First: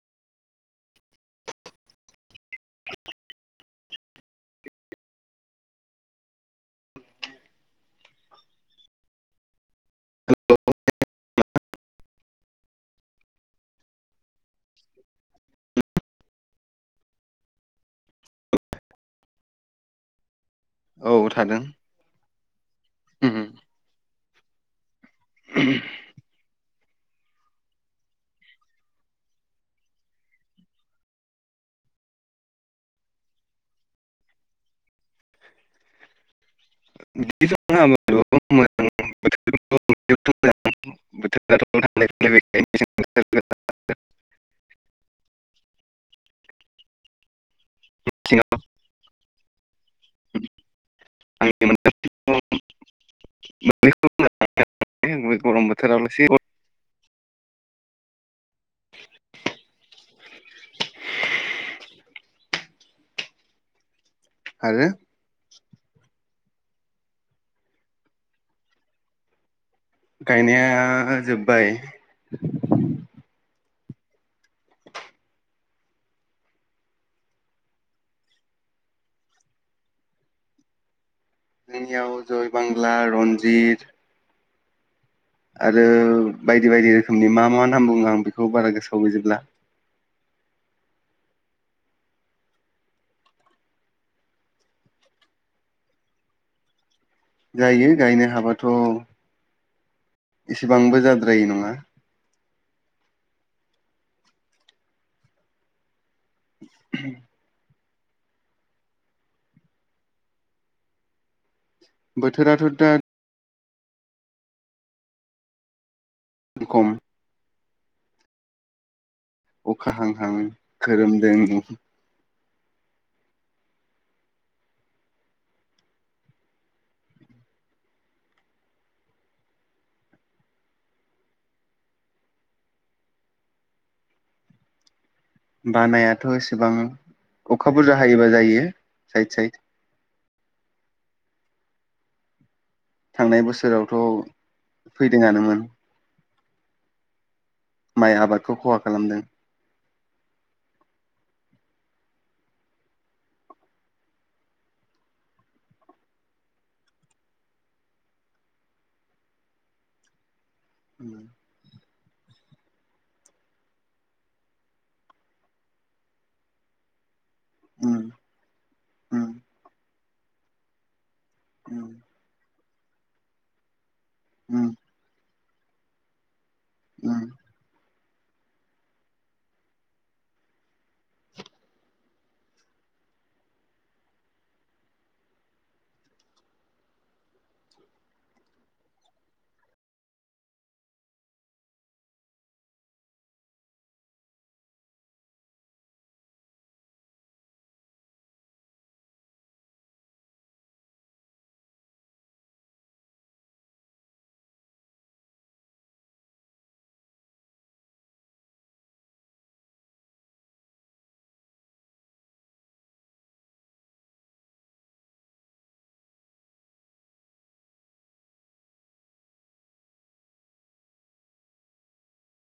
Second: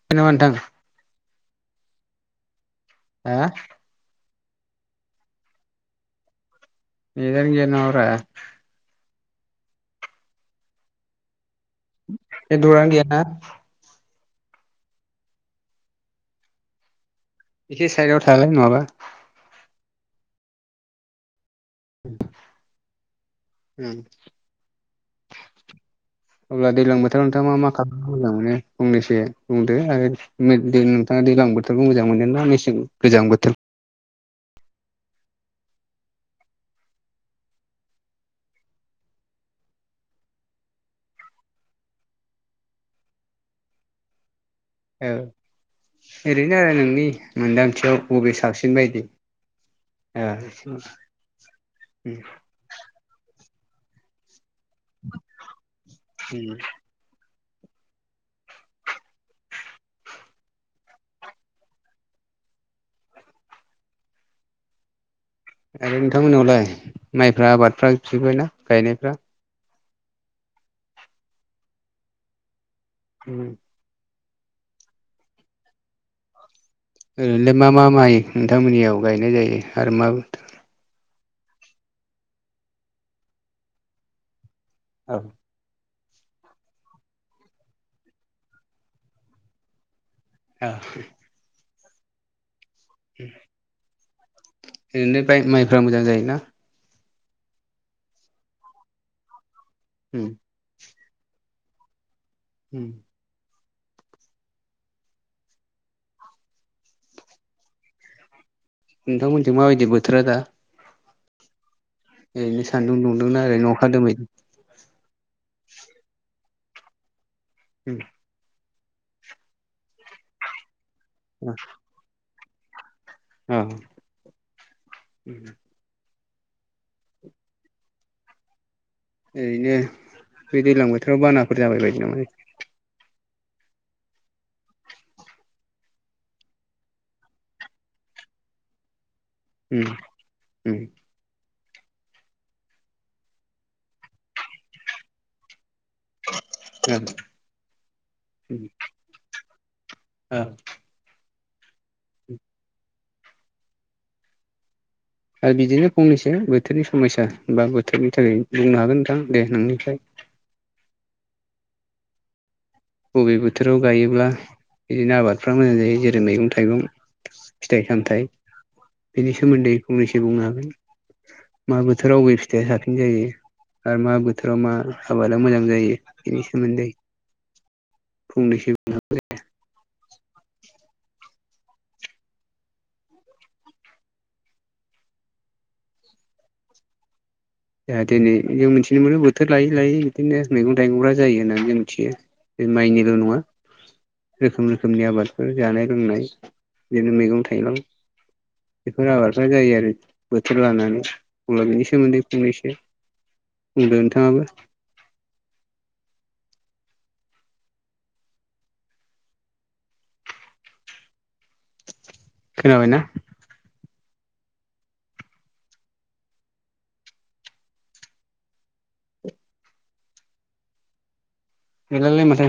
खोनाबाय नोंथां हो नेथदानो गैया नामाब्रा नेतवरकानो गैयाना एसे साइदआव थालाय नङाबा औ थादों [inaudible] उम उम [unintelligible] अब्ला दैज्लां बोथोराव नोंथाङा मा खालामनो मोजां मोनो फंनैसो बुंदो आरो दैज्लां बोथोरखौ मोजां मोनो ना मेसें गोजां बोथोर [unintelligible] [unintelligible] बोथोराथ' थांलाय फैलाय औ ओरैनो आरो नोंनि मोनदांथियाव बबे साबसिन बायदि आ आंनि उम [unintelligible] गरम बोथोरावलसो [inaudible] आरो आरो नोंथांमोनावलाय माइफ्रा आबादफ्रा जोबजोबबाय ना गायनायफ्रा गायनाया जोब्बाय उम ओरैनोलाय मा मा माइ नोंथांमोननियाव गायनाय जायो आरो मा जोंनियाव जय बांला रनजित औ आरो बायदि बायदि रोखोमनि मा मा नाम बुङो आं बेखौ बारा गोसोआव गैजोबला आ उम ओरैनो माइफ्रा मोजां जायोना जायो गायनो हाबाथ उम इसेबांबो जाद्रायै नङा उम [inaudible] नोंथांमोननिथिं माबायदि बोथोरा दा ओरैनो बोथोराथ' दा सानदुं दुंदोंना ओरैनो अखा दोमैदों [unintelligible] उम अखा हां हां खोरोमदों अ ओरैनो बे दैज्लां बोथोराव बानाफोर जाबाय बायो नामा बानायाथ एसेबां अखा बुरजा हायोबा जायो साइद साइद उम उम थांनाय बोसोरावथ फैदोंङानोमोन ओं माइ आबादखौ खहा खालामदों। औ। [inaudible] आरो बिदिनो फंनैसो बोथोरनि समयया बा बोथोरनि थाखाय बुंनो हागोन नोंथां दे नोंनिफ्राय उ [inaudible] बबे बोथोराव गायोब्ला बिदिनो आबादफ्रा मोजां जायो जेरै मैगं- थाइगं फिथाइ उम सामथाइ उम बेनि सोमोन्दै फंनैसो बुंनो हागोन। मा बोथोराव बबे फिथाइया साबसिन जायो आरो मा बोथोराव उम मा आबादा मोजां जायो बेनि सोमोन्दै [unintelligible] फंनैसो जोंा दिनै जों मिथिनो मोनो बोथोर लायै लायै बिदिनो मैगं थाइगंफ्रा जायो होननानै जों मिथियो। बे माइनिल' नङा रोखोम रोखोमनि आबादफोर जानाय लोंनाय बिदिनो मैगं थाइगं बेफोर आबादफ्रा जायो आरो बोथोर लानानै अब्ला बेनि सोमोन्दै फंनैसो बुंदो नोंथाङाबो खोनाबायना? लालै माथो